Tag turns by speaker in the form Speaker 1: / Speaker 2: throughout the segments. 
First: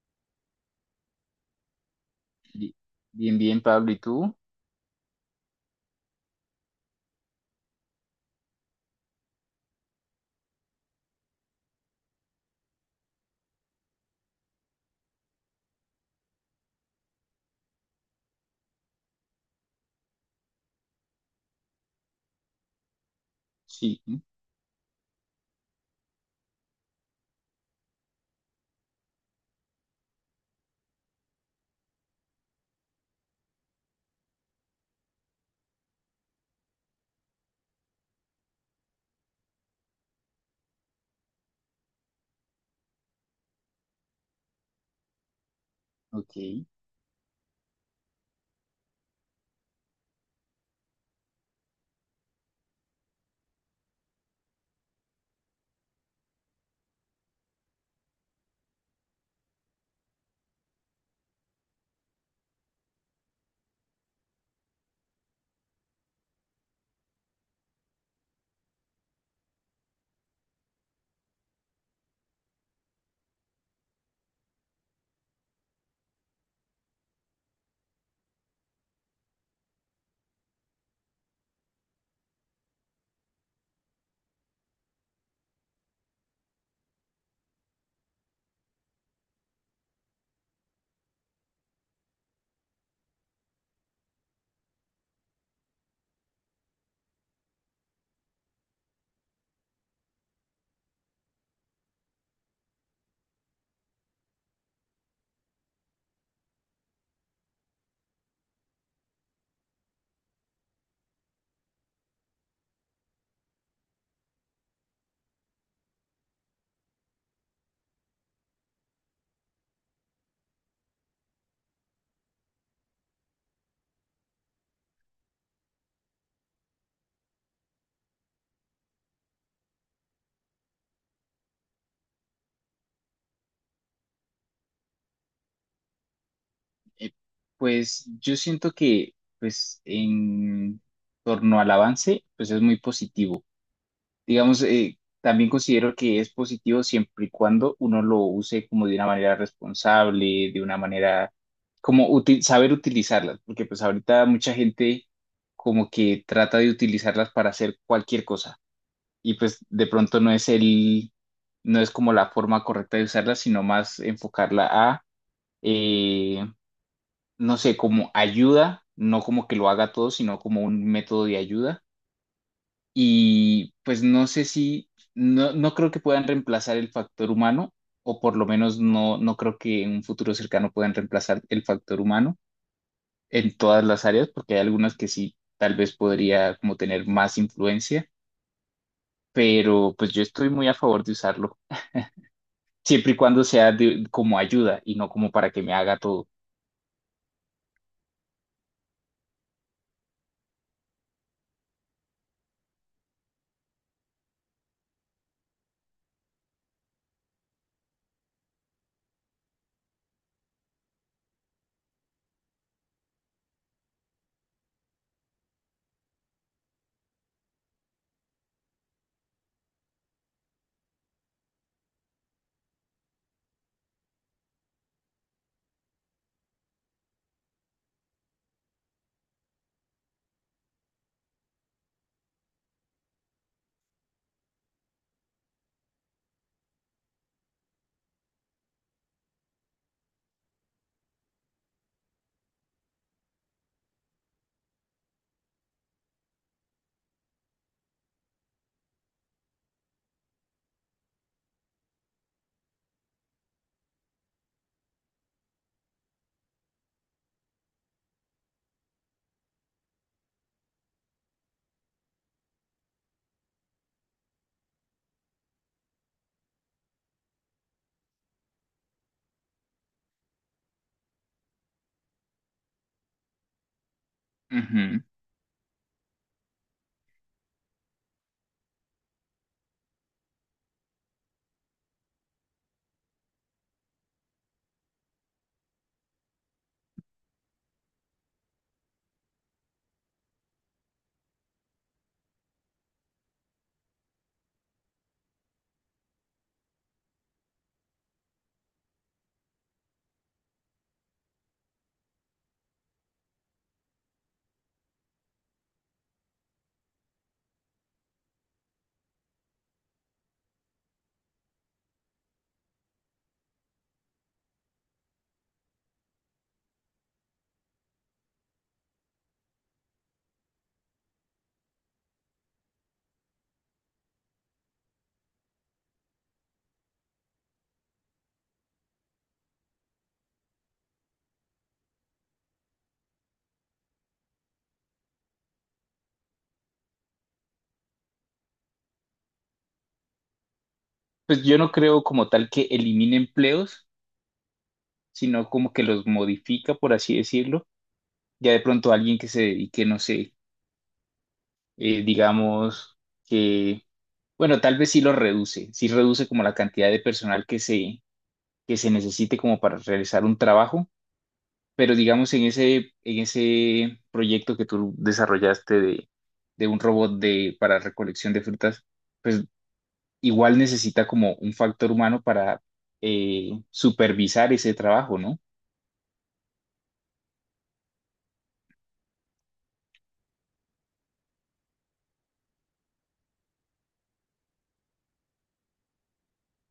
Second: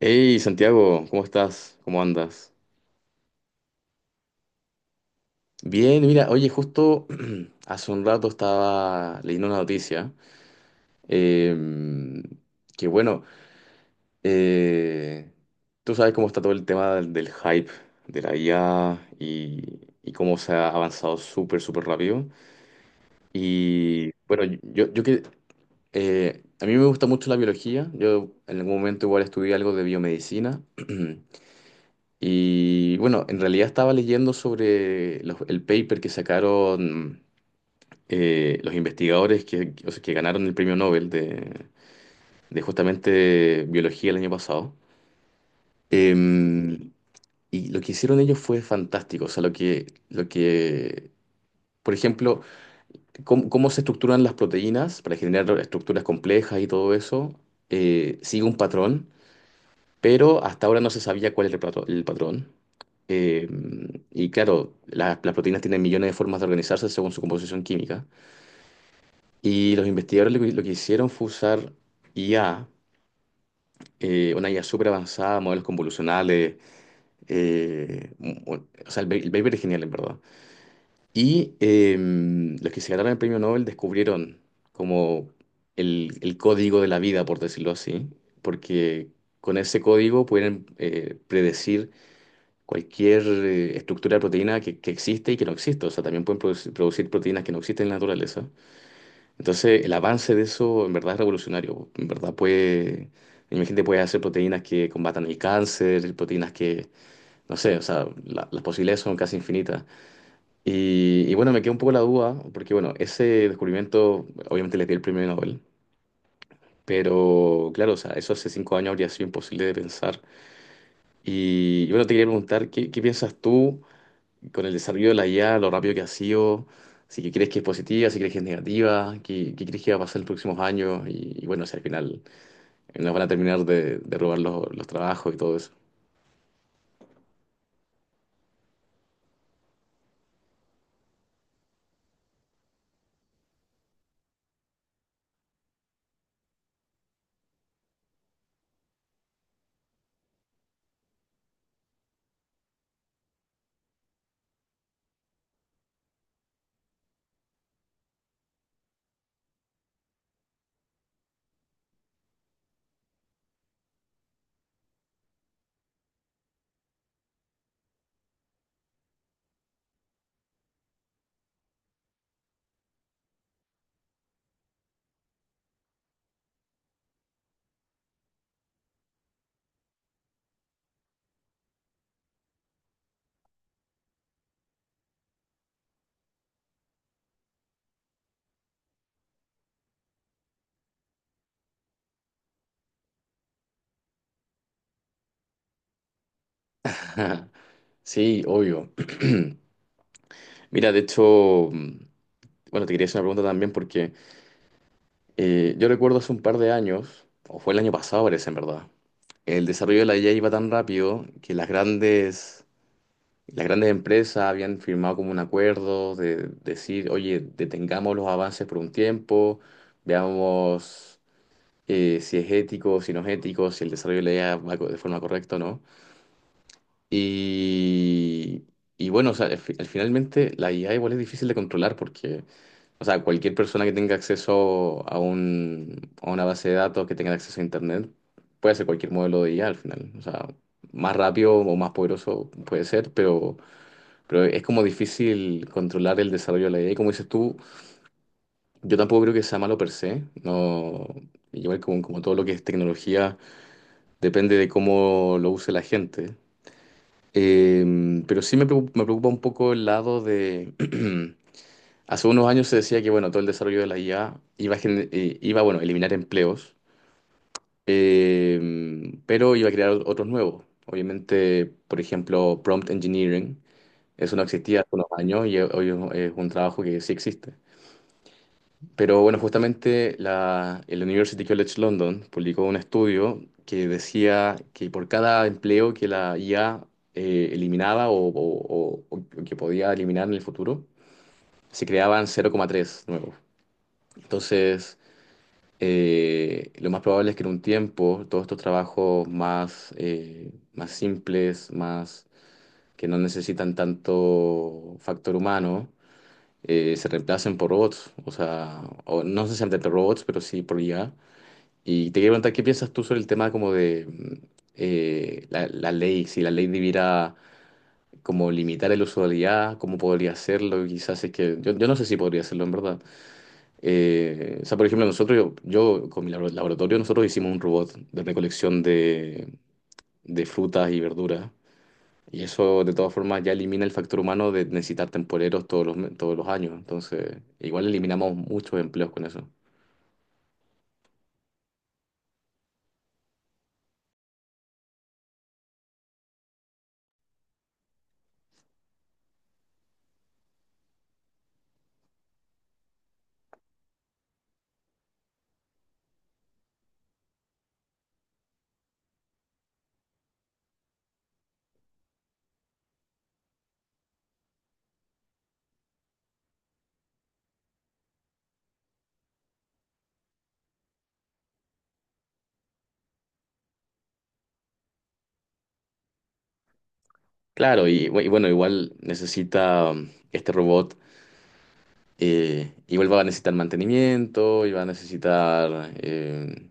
Speaker 1: Hey Santiago, ¿cómo estás? ¿Cómo andas?
Speaker 2: Bi- Bien, bien, Pablo, ¿y tú?
Speaker 1: Bien, mira, oye, justo hace un rato estaba leyendo una noticia em, que bueno, eh, tú sabes cómo está todo el tema del hype de la IA y cómo se ha avanzado súper, súper rápido.
Speaker 2: Sí,
Speaker 1: Y bueno, yo que a mí me gusta mucho la biología. Yo en algún momento igual estudié algo de biomedicina. Y bueno, en realidad estaba leyendo sobre el paper que sacaron, los investigadores que ganaron el premio Nobel de justamente biología el año pasado.
Speaker 2: ok.
Speaker 1: Em, y lo que hicieron ellos fue fantástico. O sea, por ejemplo, cómo se estructuran las proteínas para generar estructuras complejas y todo eso, sigue un patrón. Pero hasta ahora no se sabía cuál era el patrón. Eh, y claro, las proteínas tienen millones de formas de organizarse según su composición química. Y los investigadores lo que hicieron fue usar IA, una IA súper avanzada, modelos convolucionales. eh, mu- o sea, el paper es genial, en verdad. Y los que se ganaron el premio Nobel descubrieron como el código de la vida, por decirlo así, porque con ese código pueden predecir cualquier estructura de proteína que existe y que no existe. O sea, también pueden producir proteínas que no existen en la naturaleza. Entonces, el avance de eso en verdad es revolucionario. En verdad puede, imagínate, puede hacer proteínas que combatan el cáncer, proteínas que, no sé, o sea, las posibilidades son casi infinitas. Y bueno, me queda un poco la duda, porque bueno, ese descubrimiento obviamente le dio el premio Nobel. Pero claro, o sea, eso hace 5 años habría sido imposible de pensar. Y bueno, te quería preguntar, ¿qué piensas tú con el desarrollo de la IA, lo rápido que ha sido? ¿Si que crees que es positiva, si crees que es negativa, qué crees que va a pasar en los próximos años y bueno, si al final nos van a terminar de robar los trabajos y todo eso?
Speaker 2: Eh, pues yo siento que, en torno al avance, pues es muy positivo. Digamos, también considero que es positivo siempre y cuando uno lo use como de una manera responsable, de una manera, saber utilizarlas, porque pues ahorita mucha gente como que trata de utilizarlas para hacer cualquier cosa. Y pues de pronto no es como la forma correcta de usarla, sino más enfocarla a, eh, no sé, como ayuda, no como que lo haga todo, sino como un método de ayuda. Y pues no sé no creo que puedan reemplazar el factor humano, o por lo menos no creo que en un futuro cercano puedan reemplazar el factor humano en todas las áreas, porque hay algunas que sí, tal vez podría como tener más influencia, pero pues yo estoy muy a favor de usarlo, siempre y cuando como ayuda y no como para que me haga todo.
Speaker 1: Sí, obvio. Mira, de hecho, bueno, te quería hacer una pregunta también porque yo recuerdo hace un par de años, o fue el año pasado parece, en verdad el desarrollo de la IA iba tan rápido que las grandes empresas habían firmado como un acuerdo de decir, oye, detengamos los avances por un tiempo, veamos si es ético, si no es ético, si el desarrollo de la IA de forma correcta o no. Y, y bueno, o sea, al finalmente la IA igual es difícil de controlar porque, o sea, cualquier persona que tenga acceso a un, a una base de datos, que tenga acceso a Internet, puede hacer cualquier modelo de IA al final. O sea, más rápido o más poderoso puede ser, pero... Pero es como difícil controlar el desarrollo de la idea. Y como dices tú, yo tampoco creo que sea malo per se. No, igual como, como todo lo que es tecnología, depende de cómo lo use la gente. Pero sí me preocupa un poco el lado de... Hace unos años se decía que, bueno, todo el desarrollo de la IA iba a, iba, bueno, a eliminar empleos, pero iba a crear otros nuevos. Obviamente, por ejemplo, prompt engineering. Eso no existía hace
Speaker 2: Ujú.
Speaker 1: unos años y hoy es un trabajo que sí existe. Pero bueno, justamente el University College London publicó un estudio que decía que por cada empleo que la IA eliminaba o que podía eliminar en el futuro, se creaban 0,3 nuevos. Entonces, lo más probable es que en un tiempo todos estos trabajos más, más simples, más que no necesitan tanto factor humano, se reemplacen por robots. O sea, o no necesariamente por robots, pero sí por IA. Y te quería preguntar, ¿qué piensas tú sobre el tema como de la ley? Si la ley debiera como limitar el uso de la IA, ¿cómo podría hacerlo? Quizás es que yo no sé si podría hacerlo en verdad. O sea, por ejemplo, nosotros, yo con mi laboratorio, nosotros hicimos un robot de recolección de frutas y verduras. Y eso de todas formas ya elimina el factor humano de necesitar temporeros todos todos los años. Entonces, igual eliminamos muchos empleos con eso.
Speaker 2: Pues yo no creo como tal que elimine empleos, sino como que los modifica, por así decirlo. Ya de pronto alguien que se dedique, no sé, digamos que, bueno, tal vez sí lo reduce, sí reduce como la cantidad de personal que se necesite como para realizar un trabajo, pero digamos en en ese proyecto que tú desarrollaste de un robot de, para recolección de frutas, pues igual necesita como un factor humano para supervisar ese trabajo, ¿no?
Speaker 1: Claro, y bueno, igual necesita, este robot, igual va a necesitar mantenimiento, y va a necesitar,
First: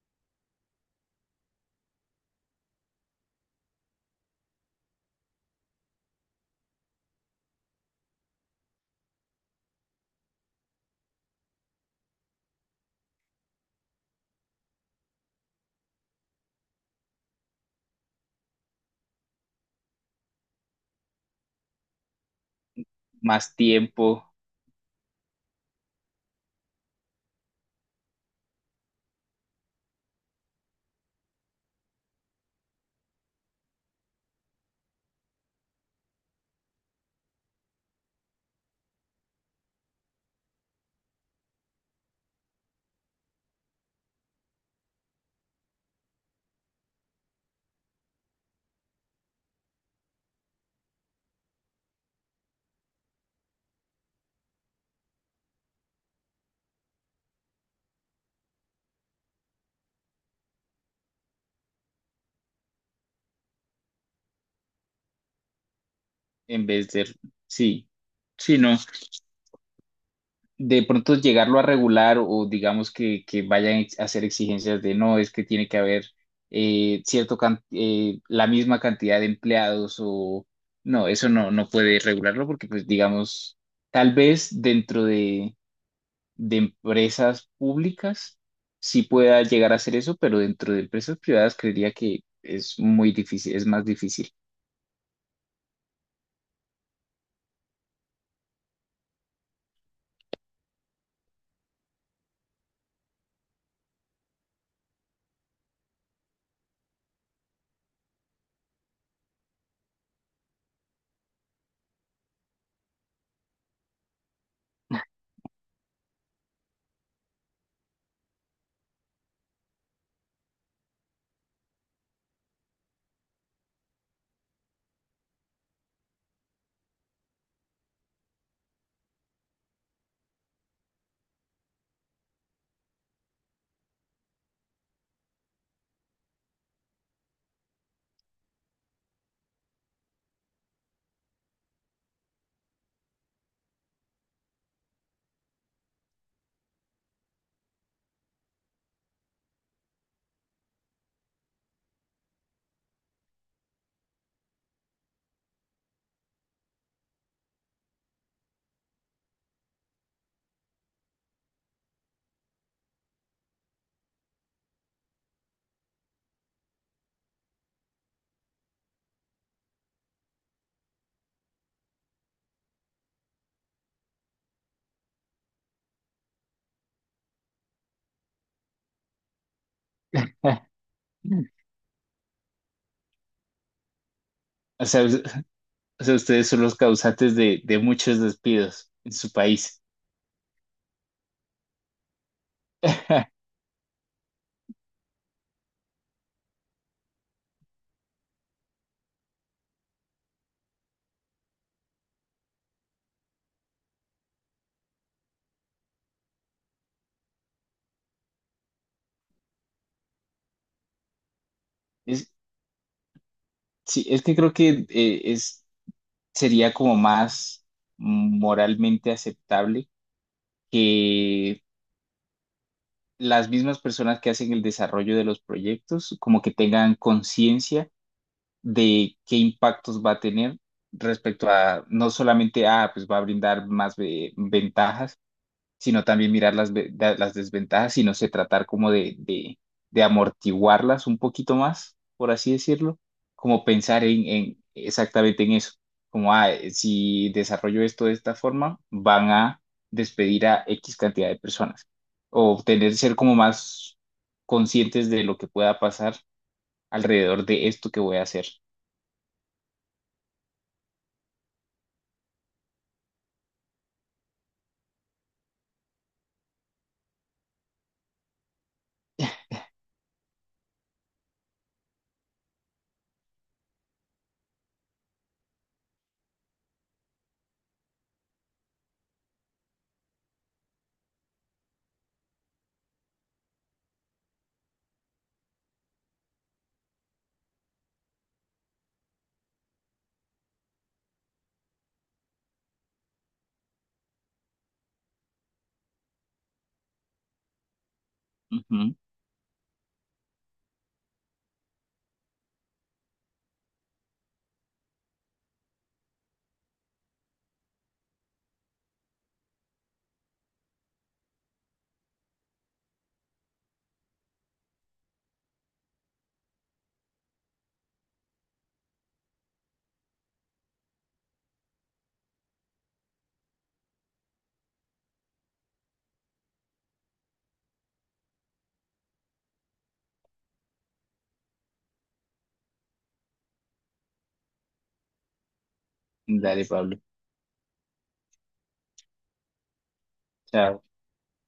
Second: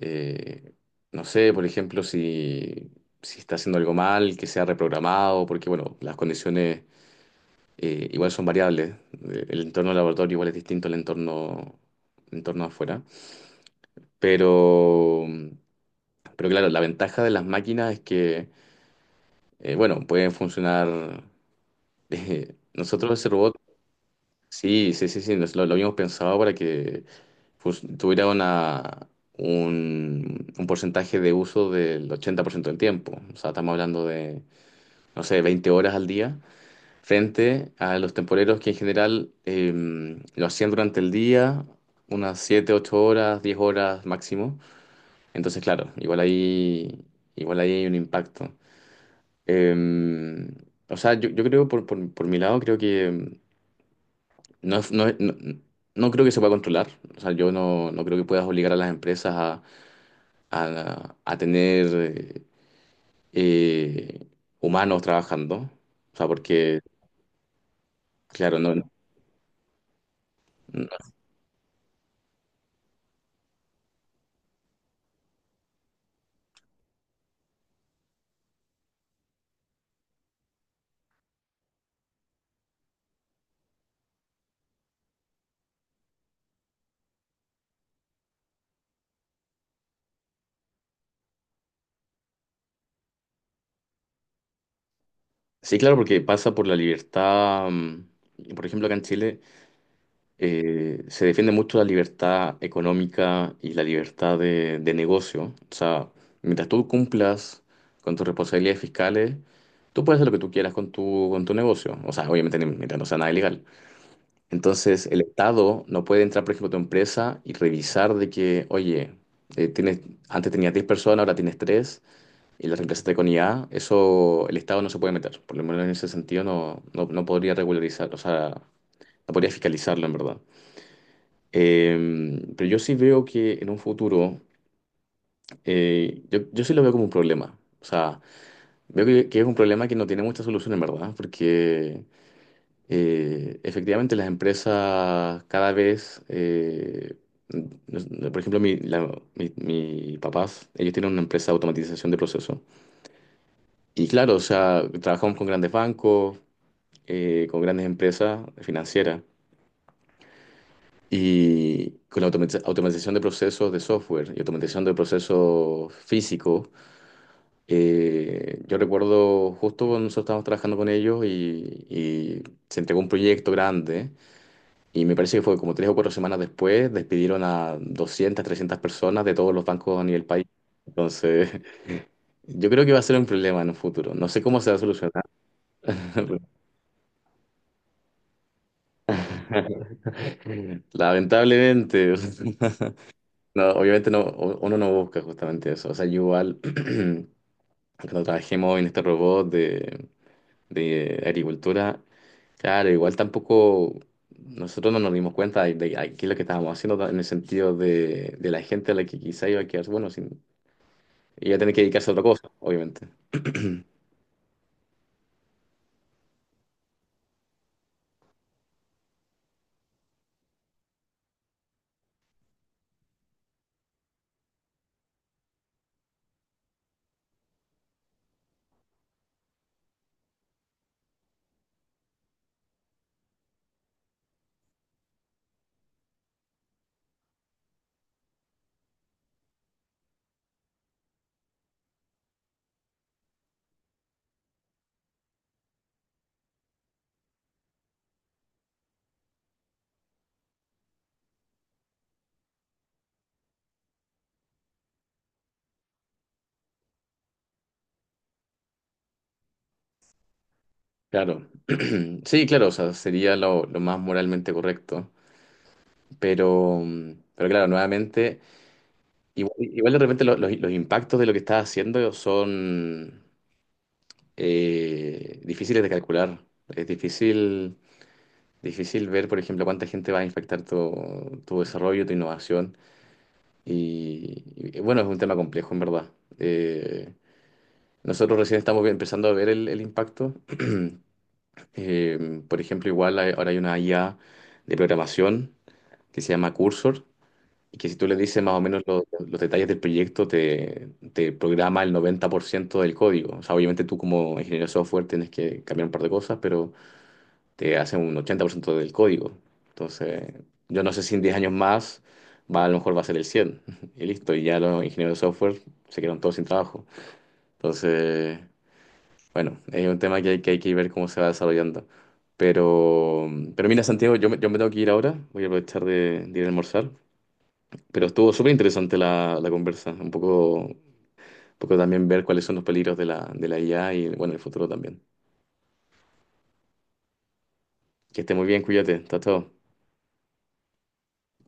Speaker 1: eh, no sé, por ejemplo, si, si está haciendo algo mal, que sea reprogramado, porque bueno, las condiciones igual son variables. El entorno del laboratorio igual es distinto al entorno, entorno afuera. Pero, pero claro, la ventaja de las máquinas es que, bueno, pueden funcionar. Nosotros ese robot,
Speaker 2: Más tiempo
Speaker 1: sí, sí, sí, sí, nos lo habíamos pensado para que, pues, tuviera un porcentaje de uso del 80% del tiempo. O sea, estamos hablando de, no sé, 20 horas al día, frente a los temporeros que en general lo hacían durante el día, unas 7, 8 horas, 10 horas máximo. Entonces, claro, igual ahí hay un impacto. Eh, o sea, yo creo, por mi lado, creo que... No, no creo que se pueda controlar. O sea, yo no creo que puedas obligar a las empresas a tener, eh, humanos trabajando. O sea,
Speaker 2: en
Speaker 1: porque,
Speaker 2: vez de, sí,
Speaker 1: claro,
Speaker 2: sí,
Speaker 1: no,
Speaker 2: no. De pronto llegarlo a regular o digamos que, a hacer exigencias de no, es que tiene que haber la misma cantidad de empleados o no, eso no puede regularlo porque pues digamos, tal vez dentro de empresas públicas sí pueda llegar a hacer eso, pero dentro de empresas privadas creería que es muy difícil, es más difícil.
Speaker 1: sí, claro, porque pasa por la libertad. Por ejemplo, acá en Chile se defiende mucho la libertad económica y la libertad de negocio. O sea, mientras tú cumplas con tus responsabilidades fiscales, tú puedes hacer lo que tú quieras con tu negocio. O sea, obviamente mientras no sea nada ilegal. Entonces, el Estado no puede entrar, por ejemplo, a tu empresa y revisar de que, oye, tienes, antes tenías 10 personas, ahora tienes 3 y las reemplazaste con IA. Eso el Estado no se puede meter. Por lo menos en ese sentido no, no podría regularizar, o sea, no podría fiscalizarlo en verdad. Pero yo sí veo que en un futuro, yo sí lo veo como un problema. O sea, veo que es un problema que no tiene mucha solución en verdad, porque, efectivamente, las empresas cada vez, nos- por ejemplo, mi papás, ellos tienen una empresa de automatización de procesos. Y claro, o sea, trabajamos con grandes bancos, con grandes empresas financieras. Y con la automatización de procesos de software y automatización de procesos físicos, yo recuerdo justo cuando nosotros estábamos trabajando con ellos y se entregó un proyecto grande. Y me parece que fue como 3 o 4 semanas después, despidieron a 200 300 personas de todos los bancos a nivel país. Entonces, yo creo que va a ser un problema en un futuro. No sé cómo se va a
Speaker 2: O sea, us-
Speaker 1: solucionar.
Speaker 2: o sea, ustedes son los causantes de muchos despidos en su país.
Speaker 1: Lamentablemente, no, obviamente no, uno no busca justamente eso. O sea, yo igual, cuando trabajemos en este robot de agricultura, claro, igual tampoco nosotros no nos dimos cuenta de qué es lo que estábamos haciendo en el sentido de la gente a la que quizá iba a quedar, bueno, sin. Y va a tener que dedicarse a otra
Speaker 2: Es,
Speaker 1: cosa, obviamente.
Speaker 2: sí, es que creo que sería como más moralmente aceptable que las mismas personas que hacen el desarrollo de los proyectos como que tengan conciencia de qué impactos va a tener respecto a no solamente, ah, pues va a brindar ventajas, sino también mirar las desventajas y no sé, tratar como de amortiguarlas un poquito más, por así decirlo, como pensar en exactamente en eso, como, ah, si desarrollo esto de esta forma, van a despedir a X cantidad de personas o tener, ser como más conscientes de lo que pueda pasar alrededor de esto que voy a hacer.
Speaker 1: Claro. Sí, claro, o sea, sería lo más moralmente correcto. Pero, pero claro, nuevamente, igual de repente los impactos de lo que estás haciendo son difíciles de calcular. Es difícil, difícil ver, por ejemplo, cuánta gente va a impactar tu, tu desarrollo, tu innovación. Y bueno, es un tema complejo, en verdad. Eh, Nosotros recién estamos empezando a ver el impacto. Por ejemplo, ahora hay una IA de programación que se llama Cursor, y que si tú le dices más o menos los detalles del proyecto, te programa el 90% del código. O sea, obviamente tú como ingeniero de software tienes que cambiar un par de cosas, pero te hace un 80% del código. Entonces, yo no sé si en 10 años más a lo mejor va a ser el 100 y listo. Y ya los ingenieros de software se quedan todos sin trabajo. Entonces... Bueno, es un tema que hay que, hay que ver cómo se va desarrollando. Pero, pero mira, Santiago, yo me tengo que ir ahora, voy a aprovechar de ir a almorzar. Pero estuvo súper interesante la conversa, un poco, también ver cuáles son los peligros de la IA y bueno, el futuro también.
Speaker 2: Dale, Pablo.
Speaker 1: Que esté muy bien, cuídate, hasta todo.
Speaker 2: Chao.